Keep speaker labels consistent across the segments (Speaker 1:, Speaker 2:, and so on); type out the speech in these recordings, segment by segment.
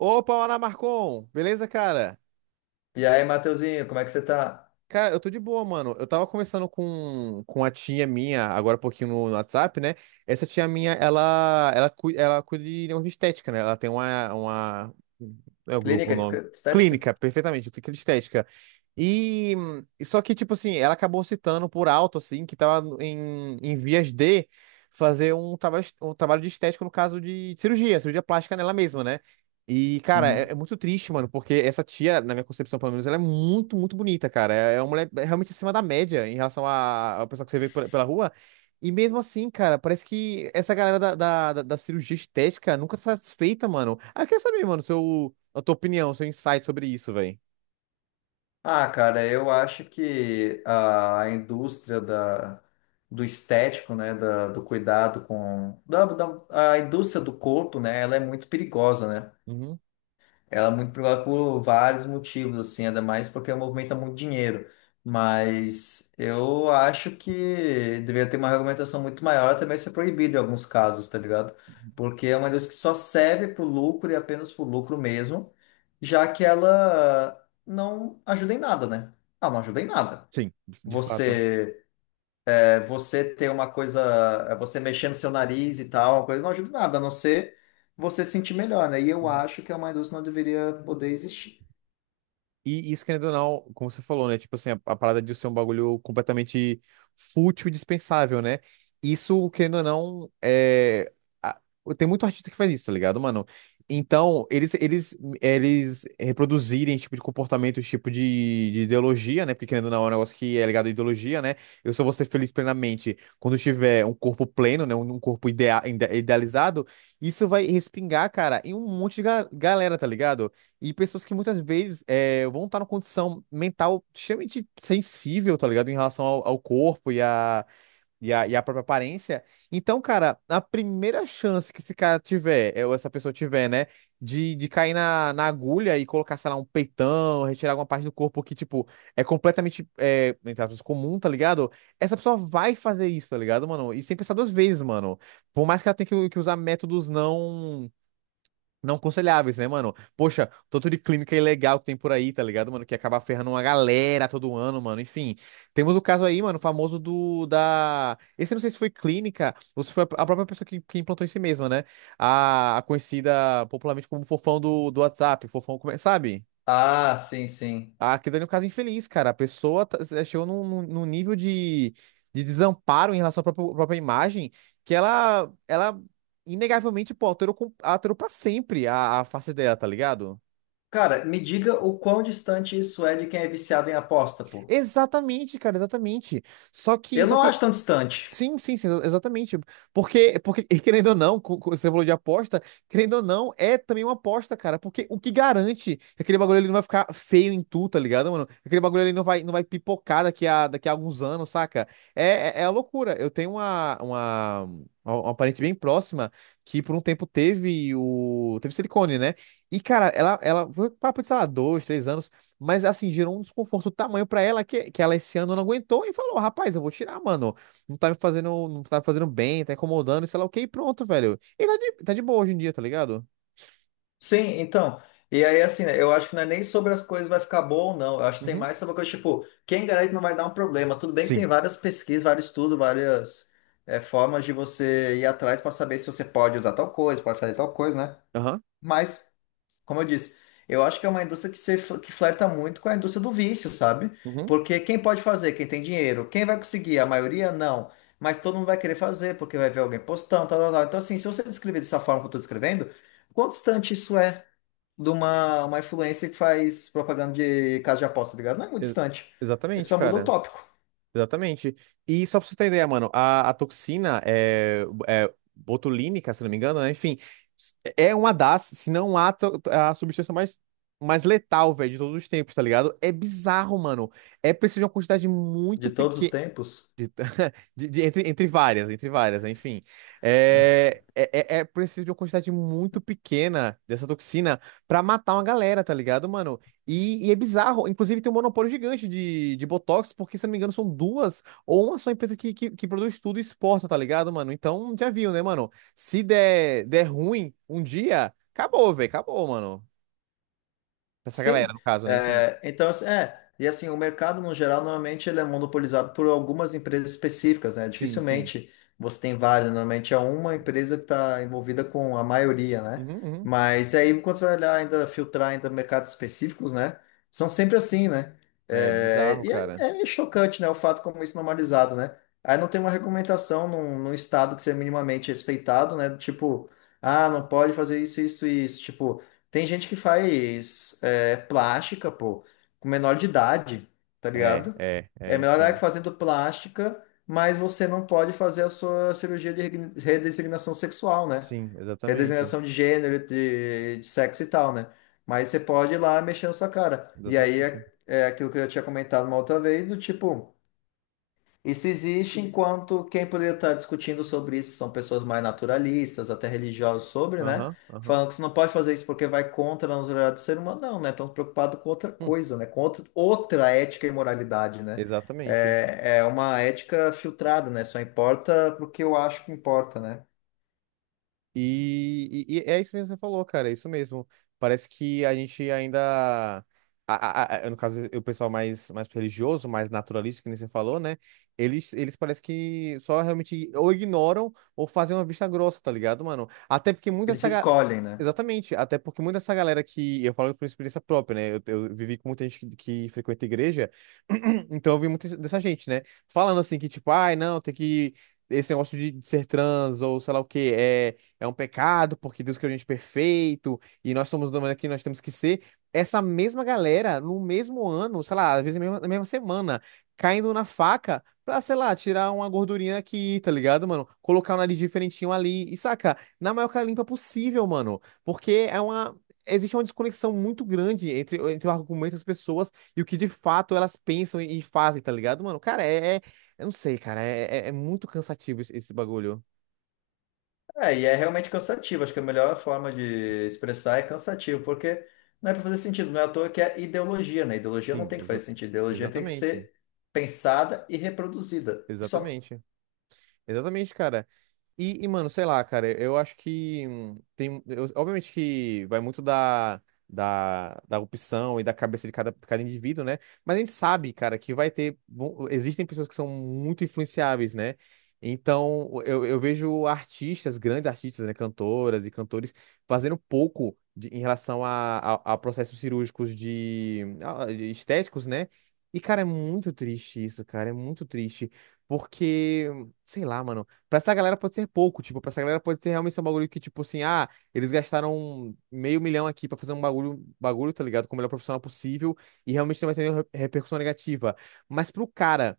Speaker 1: Opa, Ana Marcon! Beleza, cara?
Speaker 2: E aí, Mateuzinho, como é que você tá?
Speaker 1: Cara, eu tô de boa, mano. Eu tava conversando com a tia minha, agora há pouquinho no WhatsApp, né? Essa tia minha, ela cuida de negócio de estética, né? Ela tem uma. É o grupo, o nome.
Speaker 2: De estética?
Speaker 1: Clínica, perfeitamente, clínica de estética. E só que, tipo assim, ela acabou citando por alto, assim, que tava em vias de fazer um trabalho de estética, no caso de cirurgia plástica nela mesma, né? E, cara, é,
Speaker 2: Uhum.
Speaker 1: é muito triste, mano, porque essa tia, na minha concepção, pelo menos, ela é muito, muito bonita, cara. É uma mulher realmente acima da média em relação à pessoa que você vê pela rua. E mesmo assim, cara, parece que essa galera da cirurgia estética nunca tá satisfeita, mano. Ah, eu queria saber, mano, a tua opinião, seu insight sobre isso, velho.
Speaker 2: Ah, cara, eu acho que a do estético, né, do cuidado com... A indústria do corpo, né, ela é muito perigosa, né?
Speaker 1: Uhum.
Speaker 2: Ela é muito popular por vários motivos, assim, ainda mais porque movimenta muito dinheiro. Mas eu acho que deveria ter uma regulamentação muito maior, até mesmo ser proibido em alguns casos, tá ligado? Porque é uma indústria que só serve pro lucro e apenas pro lucro mesmo, já que ela não ajuda em nada, né? Ah, não ajuda em nada.
Speaker 1: Sim, de fato.
Speaker 2: Você, você ter uma coisa, você mexer no seu nariz e tal, uma coisa não ajuda em nada, a não ser você se sentir melhor, né? E eu acho que a Mãe Doce não deveria poder existir.
Speaker 1: E isso, querendo ou não, como você falou, né? Tipo assim, a parada de ser um bagulho completamente fútil e dispensável, né? Isso, querendo ou não, é. a- Tem muito artista que faz isso, tá ligado, mano? Então, eles reproduzirem esse tipo de comportamento, esse tipo de ideologia, né? Porque, querendo ou não, é um negócio que é ligado à ideologia, né? Eu só vou ser feliz plenamente quando eu tiver um corpo pleno, né? Um corpo idealizado. Isso vai respingar, cara, em um monte de galera, tá ligado? E pessoas que muitas vezes vão estar numa condição mental extremamente sensível, tá ligado? Em relação ao corpo e à própria aparência. Então, cara, a primeira chance que esse cara tiver, ou essa pessoa tiver, né, de cair na agulha e colocar, sei lá, um peitão, retirar alguma parte do corpo que, tipo, é completamente, entre aspas, comum, tá ligado? Essa pessoa vai fazer isso, tá ligado, mano? E sem pensar duas vezes, mano. Por mais que ela tenha que usar métodos não aconselháveis, né, mano? Poxa, tanto de clínica ilegal que tem por aí, tá ligado, mano? Que acaba ferrando uma galera todo ano, mano. Enfim, temos o caso aí, mano, famoso do da. Esse eu não sei se foi clínica ou se foi a própria pessoa que implantou em si mesma, né? A conhecida popularmente como Fofão do WhatsApp, Fofão, sabe?
Speaker 2: Ah, sim, sim.
Speaker 1: Aquilo ali é um caso infeliz, cara. A pessoa chegou num nível de desamparo em relação à própria imagem que ela inegavelmente, pô, alterou pra sempre a face dela, tá ligado?
Speaker 2: Cara, me diga o quão distante isso é de quem é viciado em aposta, pô.
Speaker 1: Exatamente, cara, exatamente. Só que,
Speaker 2: Eu
Speaker 1: só
Speaker 2: não
Speaker 1: que
Speaker 2: acho tão distante.
Speaker 1: Sim, sim, sim, exatamente. Porque e querendo ou não, você falou de aposta, querendo ou não, é também uma aposta, cara. Porque o que garante que aquele bagulho ali não vai ficar feio em tu, tá ligado, mano? Que aquele bagulho ali não vai pipocar daqui a alguns anos, saca? É, é a loucura. Eu tenho uma parente bem próxima que por um tempo teve o. Teve silicone, né? E, cara, ela foi papo de, sei lá, dois, três anos. Mas assim, gerou um desconforto do tamanho pra ela que ela esse ano não aguentou e falou: rapaz, eu vou tirar, mano não tá me fazendo bem, tá incomodando, e sei lá o que, e pronto, velho. E tá de boa hoje em dia, tá ligado?
Speaker 2: Sim, então. E aí, assim, né, eu acho que não é nem sobre as coisas vai ficar bom ou não. Eu acho que tem
Speaker 1: Uhum.
Speaker 2: mais sobre a coisa, tipo, quem garante não vai dar um problema. Tudo bem que
Speaker 1: Sim.
Speaker 2: tem várias pesquisas, vários estudos, várias formas de você ir atrás para saber se você pode usar tal coisa, pode fazer tal coisa, né?
Speaker 1: Aham.
Speaker 2: Mas. Como eu disse, eu acho que é uma indústria que, se, fl- que flerta muito com a indústria do vício, sabe?
Speaker 1: Uhum.
Speaker 2: Porque quem pode fazer? Quem tem dinheiro. Quem vai conseguir? A maioria, não. Mas todo mundo vai querer fazer, porque vai ver alguém postando, tal, tal, tal. Então, assim, se você descrever dessa forma que eu estou descrevendo, quão distante isso é de uma influência que faz propaganda de casa de aposta, tá ligado? Não é muito
Speaker 1: Ex-
Speaker 2: distante. Ele
Speaker 1: Exatamente,
Speaker 2: só muda o
Speaker 1: cara.
Speaker 2: tópico
Speaker 1: Exatamente. E só pra você ter ideia, mano, a toxina é botulínica, se não me engano, né? Enfim, é uma das, se não a, a substância mais letal, velho, de todos os tempos, tá ligado? É bizarro, mano. É preciso de uma quantidade muito
Speaker 2: de todos os
Speaker 1: pequena.
Speaker 2: tempos.
Speaker 1: Entre várias, enfim. É preciso de uma quantidade muito pequena dessa toxina pra matar uma galera, tá ligado, mano? E é bizarro. Inclusive, tem um monopólio gigante de Botox, porque, se eu não me engano, são duas ou uma só empresa que produz tudo e exporta, tá ligado, mano? Então, já viu, né, mano? Se der ruim um dia, acabou, velho, acabou, mano. Essa galera,
Speaker 2: Sim,
Speaker 1: no caso, né? Enfim.
Speaker 2: é, então, assim, é, e assim, o mercado no geral, normalmente ele é monopolizado por algumas empresas específicas, né?
Speaker 1: Sim, sim.
Speaker 2: Dificilmente você tem várias, normalmente é uma empresa que está envolvida com a maioria, né?
Speaker 1: Uhum, uhum.
Speaker 2: Mas aí, quando você vai olhar ainda, filtrar ainda mercados específicos, né? São sempre assim, né?
Speaker 1: É
Speaker 2: É,
Speaker 1: bizarro, cara.
Speaker 2: é meio chocante, né? O fato como isso é normalizado, né? Aí não tem uma regulamentação num estado que seja minimamente respeitado, né? Tipo, ah, não pode fazer isso, isso e isso. Tipo, tem gente que faz é plástica, pô, com menor de idade, tá ligado? É menor de idade
Speaker 1: Enfim.
Speaker 2: fazendo plástica, mas você não pode fazer a sua cirurgia de redesignação sexual, né?
Speaker 1: Sim, exatamente.
Speaker 2: Redesignação de gênero, de sexo e tal, né? Mas você pode ir lá mexendo sua cara. E aí
Speaker 1: Exatamente.
Speaker 2: é aquilo que eu já tinha comentado uma outra vez, do tipo. Isso existe enquanto quem poderia estar discutindo sobre isso são pessoas mais naturalistas, até religiosas sobre, né?
Speaker 1: Aham, aham.
Speaker 2: Falando que você não pode fazer isso porque vai contra a naturalidade do ser humano, não, né? Estão preocupados com outra
Speaker 1: Hum,
Speaker 2: coisa, né? Com outra, outra ética e moralidade, né?
Speaker 1: Exatamente.
Speaker 2: É, é uma ética filtrada, né? Só importa porque eu acho que importa, né?
Speaker 1: E é isso mesmo que você falou, cara, é isso mesmo. Parece que a gente ainda. No caso, o pessoal mais, religioso, mais naturalista, que nem você falou, né? Eles parece que só realmente ou ignoram ou fazem uma vista grossa, tá ligado, mano? Até porque muita
Speaker 2: Eles
Speaker 1: essa.
Speaker 2: escolhem, né?
Speaker 1: Exatamente, até porque muita essa galera que. Eu falo por experiência própria, né? Eu vivi com muita gente que frequenta igreja, então eu vi muita dessa gente, né? Falando assim que, tipo, ai, não, tem que. Esse negócio de ser trans ou sei lá o quê, é um pecado, porque Deus criou a gente perfeito, e nós somos do mundo aqui, nós temos que ser. Essa mesma galera, no mesmo ano, sei lá, às vezes na mesma semana, caindo na faca pra, sei lá, tirar uma gordurinha aqui, tá ligado, mano? Colocar um nariz diferentinho ali, e saca, na maior cara limpa possível, mano, porque é uma. Existe uma desconexão muito grande entre o argumento das pessoas e o que de fato elas pensam e fazem, tá ligado, mano? Cara, eu não sei, cara. É muito cansativo esse bagulho.
Speaker 2: É, e é realmente cansativo. Acho que a melhor forma de expressar é cansativo, porque não é para fazer sentido, não é à toa que é ideologia, né? Ideologia não
Speaker 1: Sim,
Speaker 2: tem que fazer sentido, ideologia tem que
Speaker 1: exatamente.
Speaker 2: ser pensada e reproduzida. E só.
Speaker 1: Exatamente. Exatamente, cara. Mano, sei lá, cara, eu acho que obviamente que vai muito da opção e da cabeça de cada indivíduo, né? Mas a gente sabe, cara, que vai ter. Bom, existem pessoas que são muito influenciáveis, né? Então, eu vejo artistas, grandes artistas, né? Cantoras e cantores, fazendo pouco em relação a processos cirúrgicos de estéticos, né? E, cara, é muito triste isso, cara, é muito triste. Porque, sei lá, mano. Pra essa galera pode ser pouco, tipo, pra essa galera pode ser realmente só um bagulho que, tipo assim, ah, eles gastaram meio milhão aqui pra fazer um bagulho, tá ligado? Com o melhor profissional possível e realmente não vai ter nenhuma repercussão negativa. Mas pro cara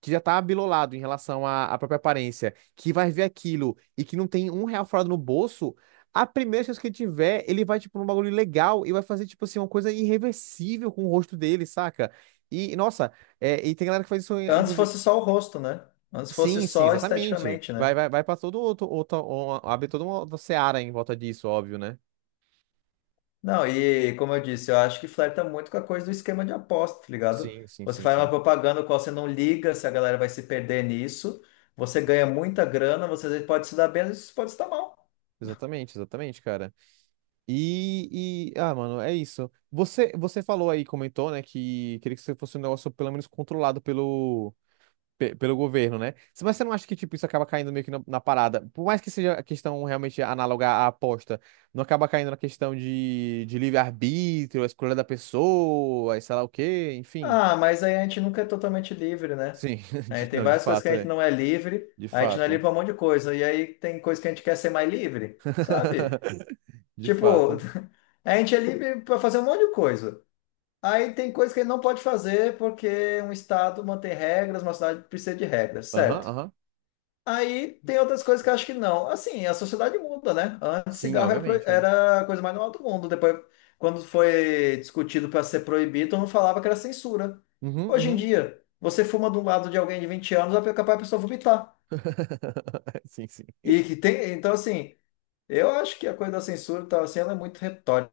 Speaker 1: que já tá abilolado em relação à própria aparência, que vai ver aquilo e que não tem um real furado no bolso, a primeira chance que ele tiver, ele vai, tipo, num bagulho legal e vai fazer, tipo assim, uma coisa irreversível com o rosto dele, saca? E, nossa, e tem galera que faz isso,
Speaker 2: Antes
Speaker 1: inclusive.
Speaker 2: fosse só o rosto, né? Antes fosse
Speaker 1: Sim, sim,
Speaker 2: só
Speaker 1: exatamente.
Speaker 2: esteticamente,
Speaker 1: Vai,
Speaker 2: né?
Speaker 1: vai, vai para todo outro, outro, uma- abre toda uma outra seara em volta disso, óbvio, né?
Speaker 2: Não, e como eu disse, eu acho que flerta muito com a coisa do esquema de aposta, tá ligado?
Speaker 1: Sim, sim,
Speaker 2: Você
Speaker 1: sim,
Speaker 2: faz uma
Speaker 1: sim.
Speaker 2: propaganda qual você não liga se a galera vai se perder nisso, você ganha muita grana, você às vezes pode se dar bem, às vezes pode se dar mal.
Speaker 1: Exatamente, exatamente, cara. E ah, mano, é isso. Você falou aí, comentou, né, que queria que isso fosse um negócio pelo menos controlado pelo governo, né? Mas você não acha que, tipo, isso acaba caindo meio que na parada? Por mais que seja a questão realmente análoga à aposta, não acaba caindo na questão de livre-arbítrio, a escolha da pessoa, e sei lá o quê, enfim.
Speaker 2: Ah, mas aí a gente nunca é totalmente livre, né?
Speaker 1: Sim,
Speaker 2: Aí tem
Speaker 1: não, de
Speaker 2: várias coisas que
Speaker 1: fato,
Speaker 2: a gente
Speaker 1: é.
Speaker 2: não é livre,
Speaker 1: De
Speaker 2: a gente não é livre
Speaker 1: fato.
Speaker 2: pra um monte de coisa, e aí tem coisas que a gente quer ser mais livre, sabe?
Speaker 1: De
Speaker 2: Tipo,
Speaker 1: fato.
Speaker 2: a gente é livre pra fazer um monte de coisa. Aí tem coisas que a gente não pode fazer porque um estado mantém regras, uma cidade precisa de regras,
Speaker 1: Aham,
Speaker 2: certo?
Speaker 1: aham.
Speaker 2: Aí tem outras coisas que eu acho que não. Assim, a sociedade muda, né? Antes
Speaker 1: Sim,
Speaker 2: cigarro era,
Speaker 1: obviamente, é.
Speaker 2: era a coisa mais normal do mundo. Depois, quando foi discutido para ser proibido, todo mundo falava que era censura.
Speaker 1: Uhum,
Speaker 2: Hoje em
Speaker 1: uhum.
Speaker 2: dia, você fuma do lado de alguém de 20 anos, é capaz a pessoa vomitar.
Speaker 1: Sim, sim.
Speaker 2: E que tem, então assim, eu acho que a coisa da censura tá, assim, ela é muito retórica.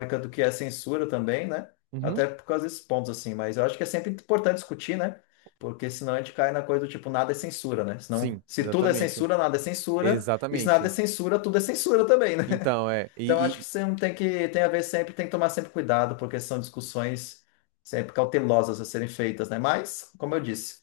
Speaker 2: Marca do que é censura também, né?
Speaker 1: Uhum.
Speaker 2: Até por causa desses pontos, assim. Mas eu acho que é sempre importante discutir, né? Porque senão a gente cai na coisa do tipo, nada é censura, né? Senão,
Speaker 1: Sim,
Speaker 2: se tudo é
Speaker 1: exatamente.
Speaker 2: censura, nada é censura. E se nada é
Speaker 1: Exatamente.
Speaker 2: censura, tudo é censura também, né?
Speaker 1: Então, é.
Speaker 2: Então acho que você não tem que, tem a ver sempre, tem que tomar sempre cuidado, porque são discussões sempre cautelosas a serem feitas, né? Mas, como eu disse,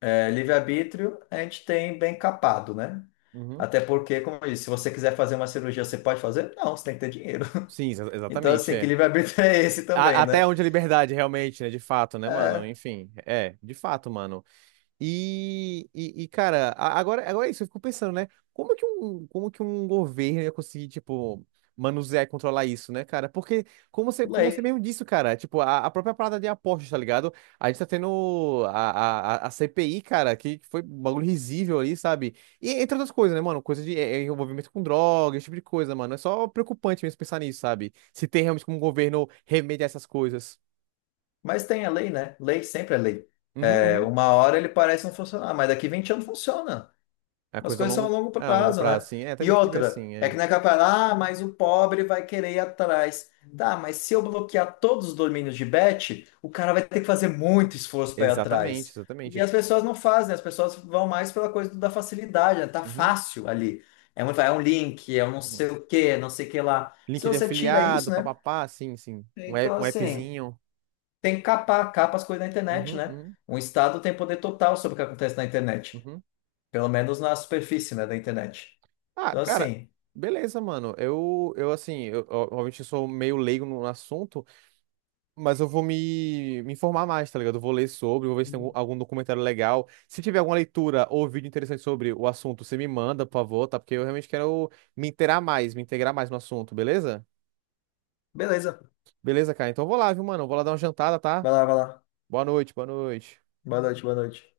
Speaker 2: é, livre-arbítrio a gente tem bem capado, né?
Speaker 1: Uhum.
Speaker 2: Até porque, como eu disse, se você quiser fazer uma cirurgia, você pode fazer? Não, você tem que ter dinheiro.
Speaker 1: Sim,
Speaker 2: Então,
Speaker 1: exatamente,
Speaker 2: assim, que
Speaker 1: é.
Speaker 2: livre-arbítrio é esse também,
Speaker 1: Até
Speaker 2: né?
Speaker 1: onde a liberdade, realmente, né? De fato, né, mano?
Speaker 2: É
Speaker 1: Enfim, é, de fato, mano. Cara, agora é isso, eu fico pensando, né? Como que um governo ia conseguir, tipo, manusear e controlar isso, né, cara? Porque, como você
Speaker 2: lei.
Speaker 1: mesmo disse, cara, tipo, a própria parada de apostas, tá ligado? A gente tá tendo a CPI, cara, que foi um bagulho risível ali, sabe? E entre outras coisas, né, mano? Coisa de envolvimento com droga, esse tipo de coisa, mano. É só preocupante mesmo pensar nisso, sabe? Se tem realmente como o governo remediar essas coisas.
Speaker 2: Mas tem a lei, né? Lei sempre é lei.
Speaker 1: Uhum,
Speaker 2: É,
Speaker 1: uhum.
Speaker 2: uma hora ele parece não funcionar, mas daqui 20 anos funciona.
Speaker 1: É
Speaker 2: As
Speaker 1: coisa a
Speaker 2: coisas são a
Speaker 1: longo,
Speaker 2: longo
Speaker 1: a longo
Speaker 2: prazo, né?
Speaker 1: prazo, assim. É,
Speaker 2: E
Speaker 1: também tem que ver
Speaker 2: outra,
Speaker 1: assim,
Speaker 2: é que
Speaker 1: é.
Speaker 2: não é capaz, ah, mas o pobre vai querer ir atrás. Tá, mas se eu bloquear todos os domínios de bet, o cara vai ter que fazer muito esforço para ir
Speaker 1: Exatamente,
Speaker 2: atrás. E
Speaker 1: exatamente.
Speaker 2: as pessoas não fazem, as pessoas vão mais pela coisa da facilidade, né? Tá
Speaker 1: Uhum.
Speaker 2: fácil ali. É um link, é um não
Speaker 1: Uhum.
Speaker 2: sei o quê, não sei o que lá. Se
Speaker 1: Link de
Speaker 2: você tira isso,
Speaker 1: afiliado,
Speaker 2: né?
Speaker 1: papapá, sim, sim.
Speaker 2: Então,
Speaker 1: Um
Speaker 2: assim,
Speaker 1: appzinho.
Speaker 2: tem que capar, capa as coisas na internet,
Speaker 1: Uhum,
Speaker 2: né?
Speaker 1: uhum,
Speaker 2: Um Estado tem poder total sobre o que acontece na internet.
Speaker 1: uhum.
Speaker 2: Pelo menos na superfície, né, da internet.
Speaker 1: Ah,
Speaker 2: Então,
Speaker 1: cara,
Speaker 2: assim,
Speaker 1: beleza, mano. Eu assim, obviamente eu sou meio leigo no assunto, mas eu vou me informar mais, tá ligado? Eu vou ler sobre, vou ver se tem algum documentário legal. Se tiver alguma leitura ou vídeo interessante sobre o assunto, você me manda, por favor, tá? Porque eu realmente quero me inteirar mais, me integrar mais no assunto, beleza?
Speaker 2: beleza.
Speaker 1: Beleza, cara. Então eu vou lá, viu, mano? Eu vou lá dar uma jantada, tá?
Speaker 2: Vai lá, vai lá.
Speaker 1: Boa noite, boa noite.
Speaker 2: Boa noite, boa noite.